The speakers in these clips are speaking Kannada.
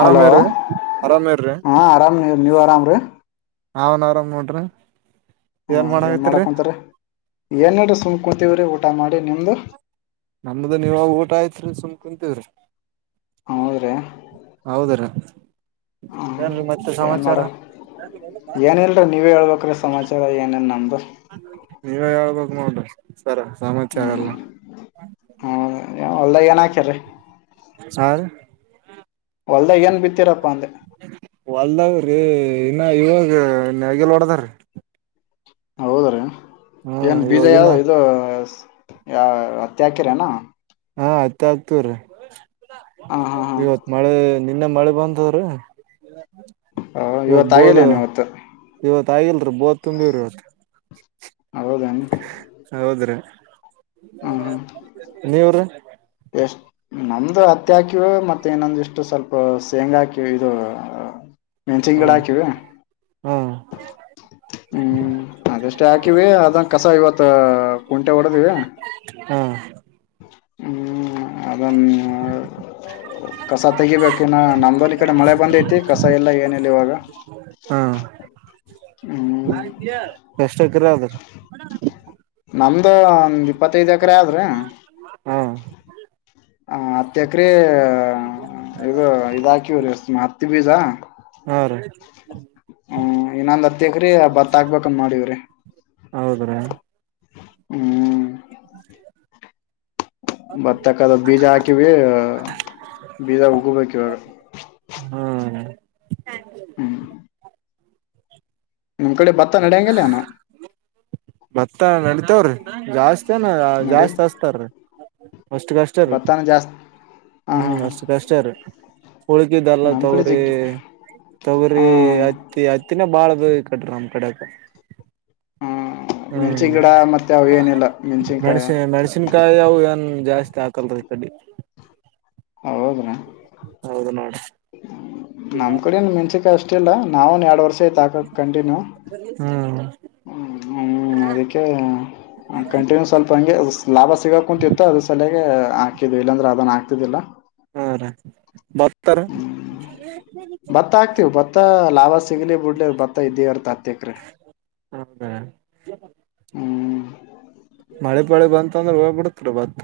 ಹಲೋ ಅರಾಮೇರಿ ಅರಾಮೇರಿ. ಹಾ ಆರಾಮ್ ನೀವ್ ನೀವ್ ಆರಾಮ್ ರೀ ನಾನು ಆರಾಮ್ ನೋಡ್ರಿ. ಹಾ ಏನ್ ಮಾಡಕುಂತಿರೀ ಏನಿಲ್ರಿ ಸುಮ್ ಕುಂತೀವ್ರೀ ಊಟ ಮಾಡಿ ನಿಮ್ದು. ನಮ್ದ ನೀವಾಗ ಊಟ ಆಯ್ತ್ರಿ ಸುಮ್ ಕುಂತಿವ್ರಿ. ಹೌದ್ರಿ ಹೌದ ರೀ ಹ್ಮ್ ಏನ್ರಿ ಮತ್ತೆ ಸಮಾಚಾರ. ಏನಿಲ್ರೀ ನೀವೇ ಹೇಳ್ಬೇಕ್ರೀ ಸಮಾಚಾರ ಏನೆನ್ ನಮ್ದು. ನೀವೇ ಹೇಳ್ಬಕ್ ನೋಡ್ರಿ ಸರ ಸಮಾಚಾರ ಎಲ್ಲ. ಹಾ ಹೊಲ್ದಾಗ್ ಏನಕಿರಿ. ಸರ್. ಒಲ್ದಾಗ್ ಏನ್ ಬಿತ್ತೀರಪ್ಪಾ ಅಂದೆ. ಹೊಲ್ದಾಗ್ರಿ ಇನ್ನ ಇವಾಗ ನೇಗಿಲ್ ಹೋಡದಾರಿ. ಹೌದ್ರೀ ಹ್ಮ್ ಏನ್ ಬೀಜ ಇವಾಗಿನ ಯಾವ್ದ ಇದು. ಯಾವ್ ಹತ್ತಿ ಹಕ್ಯರೇನ. ಹಾ ಹತ್ತಿ ಹಕ್ತೀವ್ರಿ ಹಾ ಹಾ ಇವತ್ ಹಾ ಮಳೆ. ನಿನ್ನೆ ಮಳಿ ಬಂದದರಿ ಇವಾಗ ಇವತ್ತು ಬೋದ. ಆಗಿಲ್ಲೇನು ಇವತ್ತು ಇವತ್ ಆಗಲ್ರೀ ಬೋದ ತುಂಬೀವ್ರಿ ಇವತ್ತು. ಹೌದನ್ ಹೌದ್ರಿ ನೀವ್ರಿ. ಎಷ್ಟ ನಮ್ದು ಹತ್ತಿ ಹಾಕಿವಿ ಮತ್ತೆ ಇನ್ನೊಂದು ಇಷ್ಟು ಸ್ವಲ್ಪ ಶೇಂಗಾ ಹಾಕಿವಿ ಇದು. [inaudible] ಮೆಣಸಿನ ಗಿಡ ಹ್ಮ್ ಹಾಕಿವಿ. ಹ್ಮ್ ಹ್ಮ್ ಅದಷ್ಟೇ ಹಾಕಿವಿ ಅದ ಕಸ ಇವತ್ ಕುಂಟೆ ಹೊಡದೀವಿ. ಹ್ಮ್ ಹ್ಮ ಅದ. ಕಸ ತೆಗಿಬೇಕಿನ್ನ ನಮ್ದಲ್ಲಿ ಇಕಡೆ ಮಳೆ ಬಂದೈತಿ ಕಸ ಇಲ್ಲ ಏನಿಲ್ಲ ಇವಾಗ. ಹ್ಮ್ ಹ್ಮ [unintelligible] ಎಷ್ಟ ಎಕರೆ ಅದ. [unintelligible] ನಮ್ದು ಒಂದ್ ಇಪ್ಪತ್ತೈದ್ ಎಕರೆ ಆದ ರಿ. ಹ್ಮ್ ಹ ಹತ್ತ ಎಕರೆ ಇದು ಇದ ಹಾಕಿವಿ ರೀ ಹತ್ತಿ ಬೀಜಾ. ಹಾ ರಿ. ಹ್ಮ ಇನೊಂದ ಹತ್ತೆಕರೆ ಬತ್ತ ಹಾಕ್ಬೇಕಂತ್ ಮಾಡಿವ್ರಿ. ಹೌದ್ರಿ ಹ್ಮ್ ಭತ್ತಕ್ಕದು ಬೀಜ ಹಾಕಿವಿ ಬೀಜ ಉಗಬೇಕ ಇವಾಗ. ಹ್ಮ್ ಹ್ಮ್ ನಮ್ಮ್ ಕಡೆ ಭತ್ತ ನಡೆಯಂಗಿಲ್ಲ ಯಣ್ಣ. [unintelligible] ಭತ್ತ ನಡಿತವ್ರಿ ಜಾಸ್ತಿ ತನ ನಡಿ ಜಾಸ್ತಿ ಹಸ್ತಾರೀ ಅಷ್ಟ ಕಷ್ಟ ರೀ. ಭತ್ತಾನ ಜಾಸ್ತಿ ಹಾ ಹಾ ಹ್ಮ್ ಹಾ ಅಷ್ಟ ಕಷ್ಟ ರೀ. ಉಳ್ಕಿದ್ದೆಲ್ಲಾ ನಮ್ ಕಡೆ ತೊಗ್ರಿ ಜಗ್ಗಿ ತೊಗ್ರಿ ಹ್ಮ್ ತ್ತಿ ಹತ್ತಿನ ಬಾಳ ಅದ ರೀ ಇಕಡಿರಿ ನಮ್ಮ್ ಕಡೆಕ. ಮೆಣಸಿನ್ ಹ್ಮ್ ಗಿಡ ಮತ್ತ ಯಾವ ಏನಿಲ್ಲ ಮೆಣಸಿನ್ಕಾಯಿ. ನಕಾಯಿವು ಏನ್ ಜಾಸ್ತಿ ಹಾಕಲ್ರಿ ಈಕಡಿ. ಹೌದ್ರಾ. ಹೌದು ನೋಡ. ನಮ್ ಕಡೇನ್ ಮೆನ್ಸಿಕಾಯಿ ಅಷ್ಟ ಇಲ್ಲ ನಾವನ್ ಎರಡ್ ವರ್ಷ ಆಯ್ತಾಕಕ್ ಕಂಟಿನ್ಯೂ. ಹ್ಮ್ ಹ್ಮ ಹ್ಮ ಅದಕ್ಕೆ ಕಂಟಿನ್ಯೂಸ್ ಸ್ವಲ್ಪ ಹಂಗೆ ಲಾಭ ಸಿಗೋಕುಂತಿತ್ತು ಅದ್ರ ಸಲಯಾಗ ಹಾಕಿದ್ವಿ ಇಲ್ಲಾಂದ್ರೆ ಅದನ್ನು ಹಾಕ್ತಿದ್ದಿಲ್ಲ. ಹಾ ರಿ ಬತ್ತ ರಿ. ಹ್ಮ್ ಭತ್ತ ಹಾಕ್ತಿವಿ ಭತ್ತ ಲಾಭ ಸಿಗ್ಲಿ ಬಿಡ್ಲಿ ಭತ್ತ ಇದ್ದೇ ಇರ್ತ ಹತ್ತ ಎಕ್ರೆ [unintelligible] ಹೌದಾ. ಹ್ಮ್ ಮಳೆ ಪಾಳೆ ಬಂತ ಅಂದ್ರೆ ಹೋಗ್ಬ ಬಿಡತರಿ ಭತ್ತ.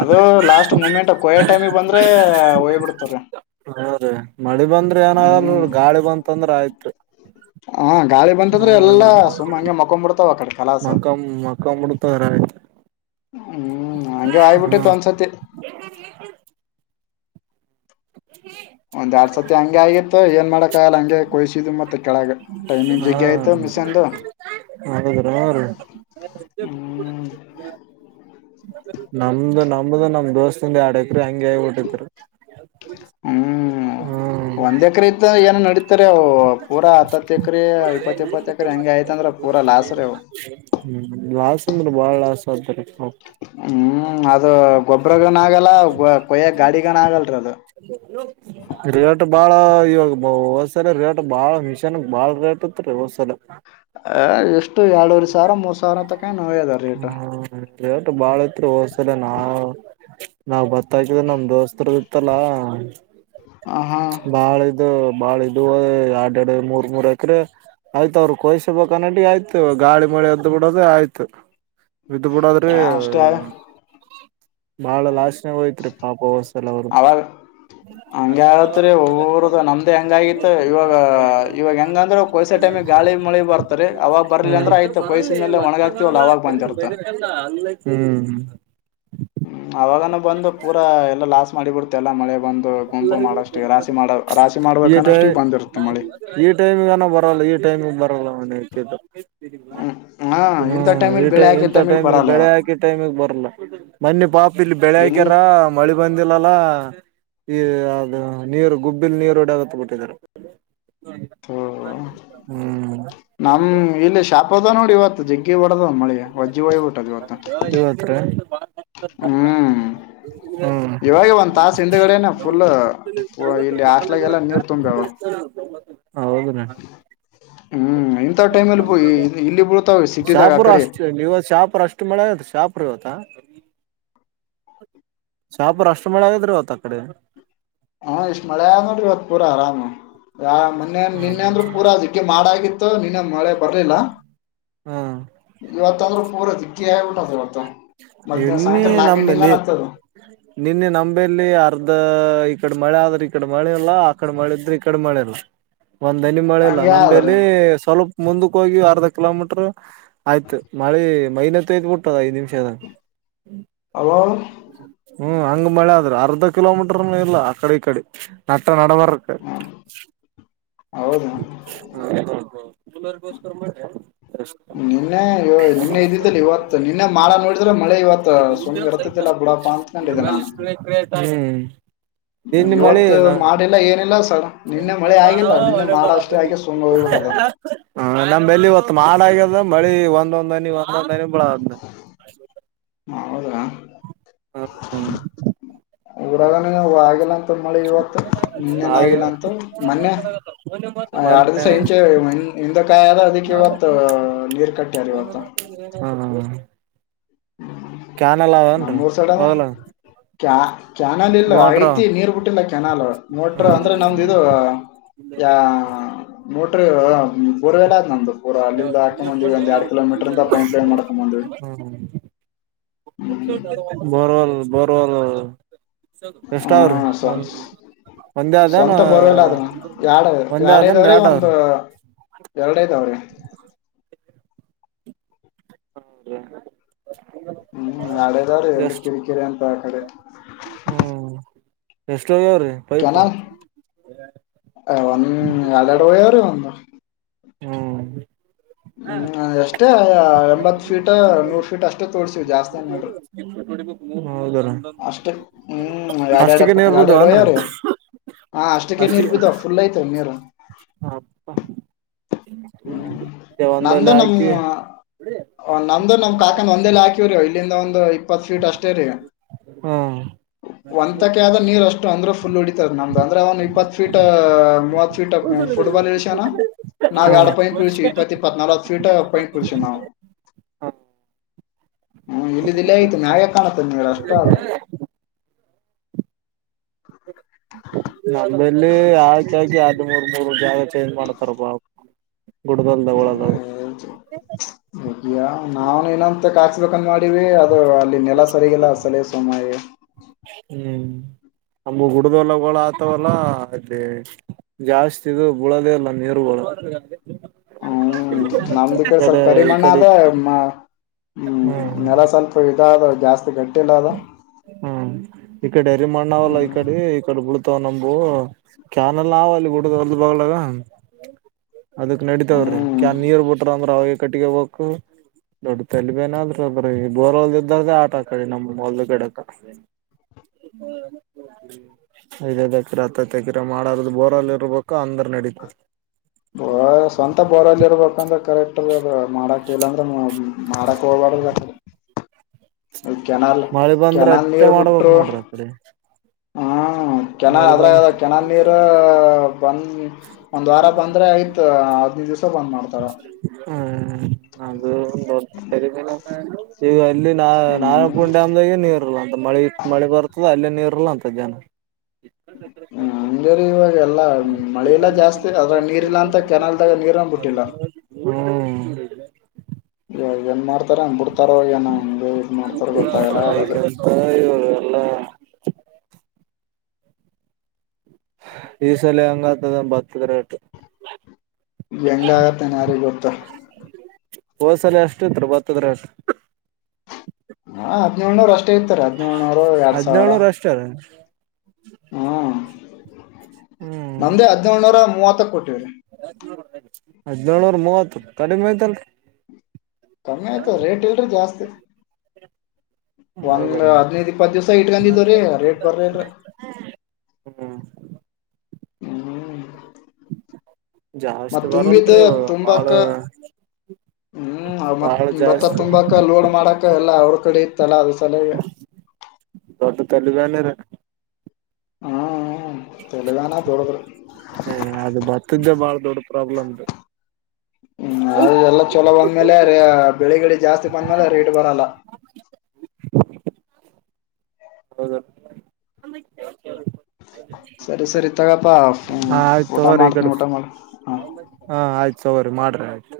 ಅದು ಲಾಸ್ಟ್ ಮೂಮೆಂಟ್ ಕೊಯ್ಯೋ ಟೈಮಿಗೆ ಬಂದ್ರೆ ಹೋಯಿ ಬಿಡ್ತರೀ. ಹಾ ರೀ ಮಳಿ ಬಂದ್ರೆ ಏನಾಗಲ್ ಹ್ಮ್ ಗಾಳಿ ಬಂತಂದ್ರ ಆಯ್ತ್ರಿ. ಹಾ ಗಾಳಿ ಬಂತಂದ್ರೆ ಎಲ್ಲಾ ಸುಮ್ಮ ಹಂಗೆ ಮಕೊಂಡ್ ಬಿಡ್ತಾವ ಆ ಕಡೆ ಕಾಲ. ಮಕಂ ಮಕಂ ಮುಡ್ತದ್ರ ಆಯ್ತು ಹ್ಮ್ ಹಂಗೆ ಹಾ ಆಯ್ಬಿಟ್ಟಿತ್ತು ಒಂದ್ಸತಿ. [unintelligible] ಒಂದ್ ಎರಡ್ ಸತಿ ಹಂಗೆ ಆಗಿತ್ತು ಏನ್ ಮಾಡಕ್ಕ ಆಗಲ್ಲ ಹಂಗೆ ಕೊಯಸಿದು ಮತ್ತ. ಕೆಳಗ ಟೈಮಿಂಗ್ ಜಗ್ಗೆ ಆಯಿತು ಮಿಷನಂದು. ಹಾಗಿದೀರ ಅವ್ರು. ಹ್ಮ್ ನಂಬ್ದು ನಂಬ ದೊಸ್ತಂದ ಎರಡ ಎಕ್ರಿ ಹಂಗೆ ಆಗ ಬಿಟ್ಟಿತ್ತರಿ. ಹ್ಮ್ ಹ್ಮ. ಒಂದ್ ಎಕ್ರ ಇತ್ತಂದ್ರ ಏನ ನಡೀತಾದ ಅವು ಪೂರ ಹತ್ತತ್ತು ಎಕರೆ ಇಪ್ಪತ್ತು ಇಪ್ಪತ್ತು ಎಕರೆ ಹೆಂಗೆ ಆಯ್ತ ಅಂದ್ರ. [unintelligible] ಹ್ಮ್ ಲಾಸ್ ಅಂದ್ರೆ ಬಾಳ ಲಾಸ್ ಆತ ರಿ. ಹ್ಮ್ ಅದು ಗೊಬ್ಬ್ರಗನ ಆಗಲ್ಲ ಕೊಯ್ಯ ಗಾಡಿಗನ ಆಗಲ್ರ ಅದು. [unintelligible] ರೇಟ್ ಬಾಳ ಇವಾಗ ಹೊದಸಲ ರೇಟ್ ಬಾಳ ಮಿಷನ್ ಬಾಳ ರೇಟ್ ಇತ್ ರೀ ಹೊದ್ಸಲ. ಅ ಎಷ್ಟು ಎರಡೂವರು ಸಾವಿರ ಮೂರ್ ಸಾವಿರ ಅಂತಕ ಏನೋ ಹೊಗೆದ. ಹ್ಮ್ ರೇಟ್ ಬಾಳ ಇತ್ತರಿ ಹೋಸಲ ನಾ. ನಾವ್ ಬರತ್ತಾ ಇದ್ದವಿ ನಮ್ ದೋಸ್ತರು ಇತ್ತಲ್ಲಾ. ಹ ಹಾ. ಬಾಳ ಇದು ಬಾಳ ಇದು ಎರಡ್ ಎರಡ ಮೂರ್ ಮೂರ್ ಎಕ್ರೆ. ಆಯ್ತು ಅವ್ರರು ಕೊಯ್ಬೇಕ ನಟಿ ಆಯ್ತು ಗಾಳಿ ಮಳೆ ಎದ್ದ್ ಬಿಡೋದು ಆಯ್ತು. ಬಿಟ್ಟು ಬಿುಡದ್ರೆ ಅಷ್ಟೇ ಬಾಳ ಲಾಸ್ದಾಗ ಹೋಯ್ತ್ರಿ ಪಾಪಸ್. ಕೆಲವರದು. ಅವಾಗ ಹಂಗೆ ಆಗತ್ರಿ ಒಬ್ಬರದು ನಮ್ದೇ [unintelligible] ಹಂಗಂದ್ರೆ ಕೊಯಸ ಟೈಮಿಗೆ ಗಾಳಿ ಮಳಿ ಬರ್ತರಿ ಅವಾಗ ಬರ್ಲಿ ಅಂದ್ರ ಆಯ್ತ ಕೊಯಸಿದ ಮೇಲೆ ಒಣಗಾತಿವಲ್ ಅವಾಗ ಬಂದಿರತ. ಹ್ಮ್ ಹ್ಮ್. ಹ್ಮ ಅವಾಗಾನೂ ಬಂದು ಪೂರಾ ಎಲ್ಲಾ ಲಾಸ್ ಮಾಡಿ ಬಿಡ್ತ ಎಲ್ಲಾ ಮಳೆ ಬಂದು. ಗುಂಪು ಮಾಡೋಷ್ಟು ರಾಶಿ ಮಾಡ ರಾಶಿ ಈ ಮಾಡ್ಬೇಕನ್ನ ಟೈಮ್ ಅಷ್ಟಿಗೆ ಬಂದಿರುತ್ತೆ ಮಳಿ. ಈ ಟೈಮಿಗ ಅನ ಬರಲ್ಲ ಈ ಟೈಮಿಗೆ ಬರಲ್ಲ ಮಳೆ ಹತ. ಹ್ಮ್ ಹಾ ಇಂಥ ಹ್ಮ್ ಈ ಟೈಮಲ್ಲಿ ಬೆಳೆ ಟೈಮ್ ಹಾಕೋ ಇಂಥ ಟೈಮಿಗೆ ಬರಲ್ಲ ಬೆಳೆ ಹಾಕಿ. ಟೈಮಿಗೆ ಬರಲ್ಲ ಮೊನ್ನೆ ಪಾಪ ಇಲ್ಲಿ ಬೆಳೆ ಇಲ್ ಹಾಕ್ಯಾರ ಮಳಿ ಬಂದಿಲ್ಲಲ್ಲ. ಈ ಅದು ನೀರು ಗುಬ್ಬಿಲ್ ನೀರು ಹೊಡ್ಯಾಕತ್ತ ಬಿಟ್ಟಿದ್ರ. ಹ್ಮ್. ನಮ್ ಇಲ್ಲಿ ಶಾಪ ಅದ ನೋಡಿ ಇವತ್ತು ಜಗ್ಗಿ ಹೊಡದ ಮಳಿ ವಜ್ಜಿ ಹೊಯಿಬ ಬಿಟ್ಟದ ಇವತ್ತು. [inaudible] ಹ್ಮ್. ಹ್ಮ್ ಇವಾಗ ಒಂದ್ ತಾಸ ಹಿಂದಗಡೆನೆ ಫುಲ್ ಇಲ್ಲಿ ಹಾಸ್ಟ್ಲಾಗ ಎಲ್ಲ ನೀರ್. ತುಂಬ್ಯಾವ ಹೌ. ಹ್ಮ್ ಇಂಥ ಟೈಮ್ಲ್ಲಿ ಇಲ್ಲಿ. ಬೀಳ್ತಾವ ಸಿಟಿದಾಗ ಆ ಶಾಪೂರ್ ಕಡೆ ಅಷ್ಟ ನೀವ ಶಾಪುರ ಅಷ್ಟು ಮಳೆ ಇತ್ತು ಶಾಪುರ್ ಇವತ್ತ. ಶಾಹಾಪುರ ಅಷ್ಟ ಮಳೆ ಆಗೆತ್ರಿ ಅವತ್ತು ಅ ಕಡೆ. ಹಾ ಇಷ್ಟ್ ಮಳೆ ಅದ ನೋಡ್ರಿ ಇವತ್ ಪೂರ ಅರಾಮ್ ಯ ಮೊ ನಿನ್ನೆ ಅಂದ್ರೂ ಪೂರ ಅದಿ. ಗೆ ಮಾಡಗತ್ತು ನೀನ್ನ ಮಳೆ ಬರ್ಲಿಲ್ಲ. ಹ್ಮ್ ಇವತ್ತಂದ್ರೂ ಪೂರ ಇಕ್ಕಿ ಹೇಳಬುಟ್ ಇವತ್ತು ಮಧ್ಯಾಹ್ನ ನಿನ್ನೆ ಸಾಯಂಕಾಲ ನಾಲ್ಕ ನಮ್ಮಲ್ಲಿ ಗಂಟೆಲದತ್ತದು ನಿನ್ನೆ ನಂಬೆಲ್ಲಿ ಅರ್ಧ ಈ ಕಡೆ ಮಳೆ ಆದ್ರ್ ಈ ಕಡೆ ಮಳೆ ಇಲ್ಲ. ಈ ಕಡೆ ಮಿದ್ರೆ ಈ ಕಡೆ ಮಳೆ ಇಲ್ಲ ಒಂದ್ ಹನಿ ಮಳೆ ಇಲ್ಲ ಹಂಗೆ ಆದ್ರಿ ನಂಬೆಲಿ ಸ್ವಲ್ಪ್ ಮುಂದಕ್ಕೆ ಹೋಗಿ ಅರ್ಧ ಕಿಲೋಮೀಟರ್ ಆಯ್ತು ಮಳಿ ಮೈನೆತ್ತೆದ್ ಬಿಟ್ಟು ಐದ್ ನಿಮಿಷ ಏನ ಹಲೋ ಹ್ಮ್ ಹಂಗ ಮಳೆ ಆದ್ರೆ ಅರ್ಧ ಕಿಲೋಮೀಟರ್ ನೂ ಇಲ್ಲ ಆ ಕಡೆ ಈ ಕಡೆ ನಟ ನಡಬರಕ್ ಹೌದ ಹ ಹ ಹ ಕೂಲೆ ಗೋಸ್ಕರ ಮಾಡದ ನಿನ್ನೆ ನಿನ್ನೆ ಇದಿದ್ದಲ್ಲಿ ಇವತ್ತು ನಿನ್ನೆ ಮಾಡ ನೋಡಿದ್ರೆ ಮಳೆ ಇವತ್ತು ಸುಮ್ಮ್ ಇರ್ತತಿಲ್ಲ ಬಿಡಪ್ಪಾ ಅಂತ ಇದ್ರ ಮೇಲ್ ಸ್ಪ್ರೇರೆ ಇಟ್ಟರ್ ಆಯತ್ ಇವತ್ತು ಮಾಡಿಲ್ಲ ಏನಿಲ್ಲ ಸರ್ ನಿನ್ನೆ ಮಳೆ ಆಗಿದ್ ಇಲ್ಲ ನಿನ್ನೆ ಮಾಡ್ ಅಷ್ಟೇ ಆಗಿ ಸುಮ್ಮನೆ ಹೋಗ್ಬಿಟ್ಟದ. ಹ ನಮ್ ಇವತ್ ಮಾಡ ಆಗ್ಯದ ಮಳಿ ಒಂದೊಂದ್ ಹನಿ ಒಂದೊಂದ್ ಹನಿ ಬಳದಾ ಹೌದಾ ಹ್ಮ ಊರಗನಗೆ ಆಗಿಲ್ಲ ಅಂತ ಮಳಿ ಇವತ್ತು ನೆನ್ನೇನೂ ಹಾಗೆ ಆಗಿಲ್ಲ ಅಂತೆ ಮೊನ್ನೆ. ಎರಡು ದಿವಸ ಮೊನ್ನೆ ಇಂಚೆ ಹಿಂದೆ ಕಾಯಲ ಅದಕ್ ಇವತ್ ನೀರ್ ಕಟ್ಟ್ಯಾರ ಇವತ್ತು. ಹ ಹಾ ಕ್ಯಾನ್ ಅವೆಲ್ಲ ಏನ್ರೀ ಹ ಕ ಕ್ಯಾನಲ್ ಇಲ್ಲ ಐತಿ ನೀರ್ ಬಿಟ್ಟಿಲ್ಲ ಕ್ಯಾನಲ್ ಮೊಟ್ರು ಹ್ಮ್ ಅಂದ್ರೆ ನಮ್ದ ಇದು ಯ ಮೋಟ್ರ ಬೋರ್ ವೆಲ್ ಆದಿ ನಮ್ದು. ಪೂರ ಅಲ್ಲಿಂದ ಹಾಕೊಂಡ್ ಬಂದಿವಿ ಒಂದ್ ಎರಡ್ ಕಿಲೋಮೀಟರ್ ಇಂದ ಪೈಪ್ ಲೈನ್ ಮಾಡ್ಕೊಂಡ್ ಬಂದಿವಿ [unintelligible] ಹ್ಮ್ ಬೋರವೆಲ್ ಬೋರವೆಲ್ ಹಾ ಎಷ್ಟ್ ಅವ್ರೀ. ಸ್ವಂತ ಸ್ವಂತ ಬೋರವೆಲ್ ಅದ್ ಎಡು ಒಂದೇ ಎರಡು ಆದನ್ ಇದಾವ್ ರೀ ಎರಡ್ ಒಂದು ಅವ್ರಿ ಎರಡ ಐತ್ತಾವ್ರೀ ಹೌದ ಹ್ಮ್ ಎರಡದಾವ್ರೀ ಎಲ್ಲಿ ಎಷ್ಟ್ ಕಿರಿಕಿರಿ ಅಂತ ಆಕಡೆ ಹ್ಮ್ ಎಷ್ಟು ಒಗ್ಯಾವ್ ರೀ ಕೆನಲ್ ಒಂದು ಎರಡು ಎರಡ್ ಅವ ರೀ ಒಂದು ಹ್ಮ್ ಹ್ಮ್ ಅಷ್ಟೇ ಎಂಭತ್ ಫೀಟ್ ನೂರ್ ಫೀಟ್ ಅಷ್ಟೇ ತೋರ್ಸಿವ್ ಜಾಸ್ತಿ ನೋಡ್ರಿ. ಹೌದರ ಅಷ್ಟ ಹ್ಮ್ ಎರಡು ಎರಡು ಅಷ್ಟಿಗೆ ನೀರ್ ಎರಡು ಎರಡು ಬಿದ್ದವನ್ರಿ ವಯ್ರೀ ಹ ಅಷ್ಟಕ್ಕ ನೀರ್ ಬಿತ ಪುಲ್ ಐತ್ ತಂಗ್ಯಾರೊ ಅಪ್ಪ ಹ್ಮ್ ಒಂದಲ್ಲಿ ನಂದು ನಮ್ಮ್ ಹಾಕಿ ನಮ್ದು ನಮ್ ಕಾಕಂದ್ ಒಂದೇಲಿ ಹಾಕಿವ್ ರೀ ಇಲ್ಲಿಂದ ಒಂದು ಇಪ್ಪತ್ ಫೀಟ್ ಅಷ್ಟೇ ರೀ ಹಾ ಒಂತಕೆ ಆದ ನೀರ್ ಅಷ್ಟು ಅಂದ್ರೆ ಫುಲ್ ಹೊಡಿತ್ತದ್ ನಮ್ದ ಅಂದ್ರೆ ಏನ್ ಇಪ್ಪತ್ ಫೀಟ್ ಮೂವತ್ ಫೀಟ್ ಹೆ ಪುಟ್ಬಾಲ್ ಇಳಷಾನ ಹ ನಾವ್ ಎರಡು ಪೈಪ್ ಇಳ್ಳಸಿ ಇಪ್ಪತ್ತ್ ಇಪ್ಪತ್ತ್ ನವಲತ್ತ್ ಫೀಟು ಪೈಪ್ ಇಶನೊ ಹ್ಮ ಇಲ್ಲದೆ ಇಲ್ಲೆ ಐತುನ್ಯಾಗೆ ಕಾಣುತ್ತ ನೀ ಅಷ್ಟ ಆವು ಅಂದಲ್ಲಿ ಆಕಿ ಹಾಕಿ ಆರ್ ಮೂರ್ ಮೂರು ಜಾಗ ಚೇಂಜ್ ಮಾಡತಾರಪ್ಪಾ. ಗುಡ್ದಲ್ದ ಉಳ ಹೋಗಿಯಾ ನಾವ ಇನ್ನೊಂದು ತಕ ಹಾಕ್ಬೇಕಂತ ಮಾಡಿವೆ. ಅದು ಅಲ್ಲಿ ನೆಲ ಸರಿಗಿಲ್ಲ ಅಸಲಿಗೆ ಸುಮ ಆಗಿವೆ. ಹ್ಮ್ ನಂಬುವು ಗುಡ್ದದ ಹೊಲ ಆತವಲ್ಲಅದ್ಕೆ. ಜಾಸ್ತಿ ಇದು ಬೀಳದೆ ಇಲ್ಲ ನೀರುಗಳು. ನಮ್ದು ಈ ಕಡಿ ಸ್ವಲ್ಪ ಕಡೆ ಈ ಕರಿಮಣ್ಣ ಕಡೆ ಆದ. ಹ್ಮ್ ನೆಲ ಸ್ವಲ್ಪ ಇದಾದ ಆದ್ರ ಜಾಸ್ತಿ ಗಟ್ಟಿಲ್ಲ ಅಲ್ಲ. ಹ್ಮ್ ಈ ಕಡೆ ಎರಿಮಣ್ಣ ಅವಲ್ಲ ಈ ಹ್ಮ್ ಕಡೆ ಈ ಕಡೆ ಬುಳತಾವ ನಂಬುವೂ. ಕ್ಯಾನಲ್ ಅವ ಅಲ್ಲಿ ಗುಡ್ಡದ ಹೊಲದ ಬಗಲಗ. ಅದಕ್ ನಡೀತಾವ್ರೀ ಹ್ಮ್ ಕ ನೀರ್ ಬಿಟ್ರ ಅಂದ್ರ ಅವಗೇ ಕಟ್ಟಿಗೆಬೇಕು. ದೊಡ್ಡ ತಲೆ ಬೇನಾದ್ರ ಅದ್ರಗ ಬೋರ್ಲ್ದ ಇದೋರ್ ಆಟ. ಕಡೆ ನಮ್ಮ ಹೊಲದ ಕಡೆತನ. ಐದೈದು ಏಕಿರ ಹತ್ತತೆಕಿರಾ ಮಾಡಾರದು ಬೋರಲ್ಲ ಇರ್ಬೇಕು. ಅಕ್ಕ ಅಂದ್ರ ನಡೀತದ. ಬ ಸ್ವಂತ ಬೋರಲ್ಲಿ ಇರ್ಬೇಕಂದ್ರೆ ಕರೆಕ್ಟ್ ಅ ಮಾಡಕ್ ಇಲ್ಲ ಅಂದ್ರೆ. ಮಾಡಕ್ಕೋಬದ್ದು ಅಕಾಡಿ ಮಳೆ ಬಂದ್ರೆ ಕೆನಾಲ್ ಅಟ್ಟೆ ನೀರ್ ಮಾಡ್ಬೇಕ ಬಿಟ್ರು ನೋಡ್ರಿ ಅಕಡಿ. ಹ್ಮ ಕೆ ಅದ್ರಗ ಬಂದ್ರ ಅದ್ರಗ ಕೆನಾಲ್ ನೀರು ಬಂದ ಒಂದ್ ವಾರ ಬಂದ್ರೆ ಆಯ್ತ್ ಹದಿನೈದು ದಿವ್ಸ ಬಂದ್ ಮಾಡ್ತಾರ. ಹ್ಮ್ ಅದು ದೊಡ್ಡ ತಲೆ ಬ್ಯಾನೆ [unintelligible] ಈಗ ಅಲ್ಲಿ ನಾ ಹ್ಮ್ ನಾರಾಯಣಪುರ್ ಡ್ಯಾಮ್ದಾಗೆ ನೀರ್ ಇಲ್ಲ ಅಂತ ಮಳೆ ಇಟ್ಟ ಮಳೆ ಬರ್ತದ ಅಲ್ಲೇ ನೀರ್ ಇಲ್ಲಾ ಅಂತದ ಜನ. ಅಜ ಇವಾಗ ಎಲ್ಲಾ ಮಳೆ ಇಲ್ಲ ಜಾಸ್ತಿ ಅದ್ರಾಗ ನೀರ್ ಇಲ್ಲಾ ಅಂತ ಕೆನಲ್ದಾಗ ನೀರು [unintelligible] ಹ್ಹಾ ಇ ಏನ್ ಮಾಡ್ತಾರೋ ಏನೋ ಹಂಗ್ ಏನಂಗ ಇದು ಮಾಡ್ತಾರೋ ಗೊತ್ತಾಗಲ್ಲ ಅದು. ಹೋ ಇವ್ರೆಲ್ಲಾ ಈ ಸಲ ಹೆಂಗಾತದೇನು ಬತ್ತದ ರೇಟು. ಹೆಂಗಾತದೇನು ಯಾರಿಗ ಗೊತ್ತು. ಹೋಸಲ ಎಸ್ಟಿತ್ರಿ ಬತ್ತದ್ ರೇಟ. ಹಾ ಹದಿನೇಳನೂರ್ ಅಷ್ಟೇ ಇತ್ತು ರಿ ಹದಿನೇಳಳ್ನೂರು ಎರಡ್ ಸಾವಿರ [unintelligible] ಹ್ಮ್ ಹ್ಮ್ ನಮ್ದೇ ಹದಿನೇಳುನೂರ ಮೂವತ್ತಕ ಕೊಟಿವ್ರಿ. ಹದ್ನೇಳನೂರ್ ಮೂವತ್ತು ಕಡಿಮೆ ಆಯ್ತಲ್ರಿ. ಕಮ್ಮಿ ಆಯ್ತು ರೇಟ್ ಇಲ್ರಿ ಜಾಸ್ತಿ. ಒಂದ್ ಹೌದ್ರೀ ಹದಿನೈದು ಇಪ್ಪತ್ತು ದಿವ್ಸ ಇಟ್ಕಂದಿವ್ರಿ ರೇಟ್ ಬರ್ಲಿಲ್ಲ ರಿ. ಹ್ಮ್ ಹ್ಮ್ ಜಾಸ್ತಿ ಮತ್ ತುಂಬಿದ್ ಬರಲ್ರಿ ಇವಾಗ ಬಾಳ ತುಂಬಾಕ ಹ್ಮ್ ಅವ ಮತ್ ಬಾಳ ಭತ್ತ ಜಾಸ್ತಿ ತುಂಬಾಕ ಲೋಡ್ ಮಾಡಕ ಎಲ್ಲ ಅವ್ರ ಕಡೆ ಇತ್ತಲ್ಲ ಅದು ಸಲ್ಯಾಗೆ. ದೊಡ್ಡ ತಲೆ ಬ್ಯಾನೆ ರಿ. ಹ್ಮ ತಲೆಬ್ಯಾನೆ ದುಡ್ಡದರು. ಹ ಅದು ಬತ್ತದ್ ಬಾಳ ದೊಡ್ಡ ಪ್ರಾಬ್ಲಮ್ ರಿ. ಹ್ಮ್ ಅದೆಲ್ಲ ಚಲೋ ಬಂದ್ಮೇಲೆ ಬೆಳೆಗಿಳೆ ಜಾಸ್ತಿ ಬಂದ್ಮೇಲೆ ರೇಟ್ ಬರಲ್ಲ. ಹೌದು. ಸರಿ ಸರಿ ತಗಪ್ಪಾ. ಹಾ ಆಯ್ತು ಊಟ ತಗೋರಿ ಈ ಮಾಡ್ತೀನಿ ಕಡೆ ಊಟ ಮಾಡು ಹಾ ಹ ಆಯ್ತು ತೊಗರಿ ಮಾಡ್ರಿ ಆಯ್ತು.